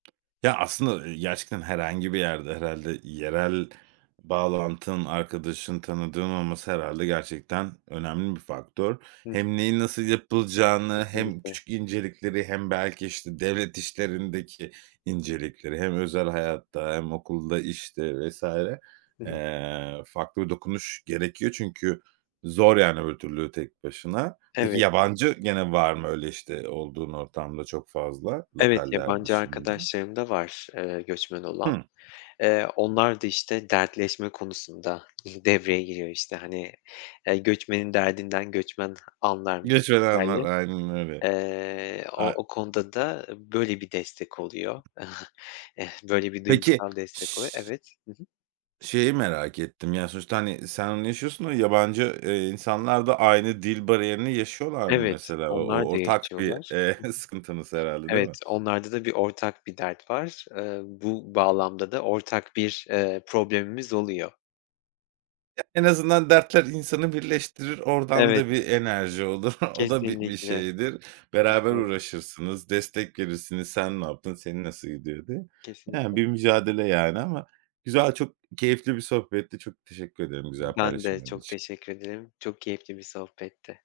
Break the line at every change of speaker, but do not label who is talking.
Ya, aslında, ııı, gerçekten herhangi bir yerde herhâlde yerel bağlantın, arkadaşın, tanıdığın olması herhâlde gerçekten önemli bir faktör.
Hıh.
Hem neyin nasıl yapılacağını hem
Kesinlikle.
küçük incelikleri hem belki, işte, devlet işlerindeki incelikleri hem özel hayatta hem okulda, işte, vs.
Hı hı.
eee, farklı bir dokunuş gerekiyor çünkü zor, yani, öbür türlü tek başına. Peki,
Evet.
yabancı gene var mı öyle, işte, olduğun ortamda çok fazla
Evet,
lokaller
yabancı
dışında?
arkadaşlarım da var, eee, göçmen olan.
Hıı.
Eee, onlar da, işte, dertleşme konusunda devreye giriyor, işte, hani, eee, göçmenin derdinden göçmen anlarmış
Göç edenler,
misali.
aynen öyle.
Eee, o
Ay
o konuda da böyle bir destek oluyor. Böyle bir
Peki,
duygusal destek
ş
oluyor. Evet. Hı hı.
şeyi merak ettim ya sonuçta, hani, sen onu yaşıyorsun da yabancı, eee, insanlar da aynı dil bariyerini yaşıyorlar mı
Evet,
mesela? O o
onlar da
ortak bir,
yaşıyorlar.
eee, sıkıntınız herhâlde,
Hı hı.
değil
Evet,
mi?
onlarda da bir ortak bir dert var. Eee, bu bağlamda da ortak bir, eee, problemimiz oluyor.
En azından dertler insanı birleştirir, oradan
Evet.
da bir enerji olur. O da bir bir
Kesinlikle
şeydir. Beraber
[unintelligible]
uğraşırsınız, destek verirsiniz. "Sen ne yaptın, seni nasıl gidiyor?" diye. Yani,
Kesinlikle.
bir mücadele, yani, ama güzel, çok keyifli bir sohbetti. Çok teşekkür ederim güzel
Ben de
paylaşımların
çok
için.
teşekkür ederim. Çok keyifli bir sohbetti.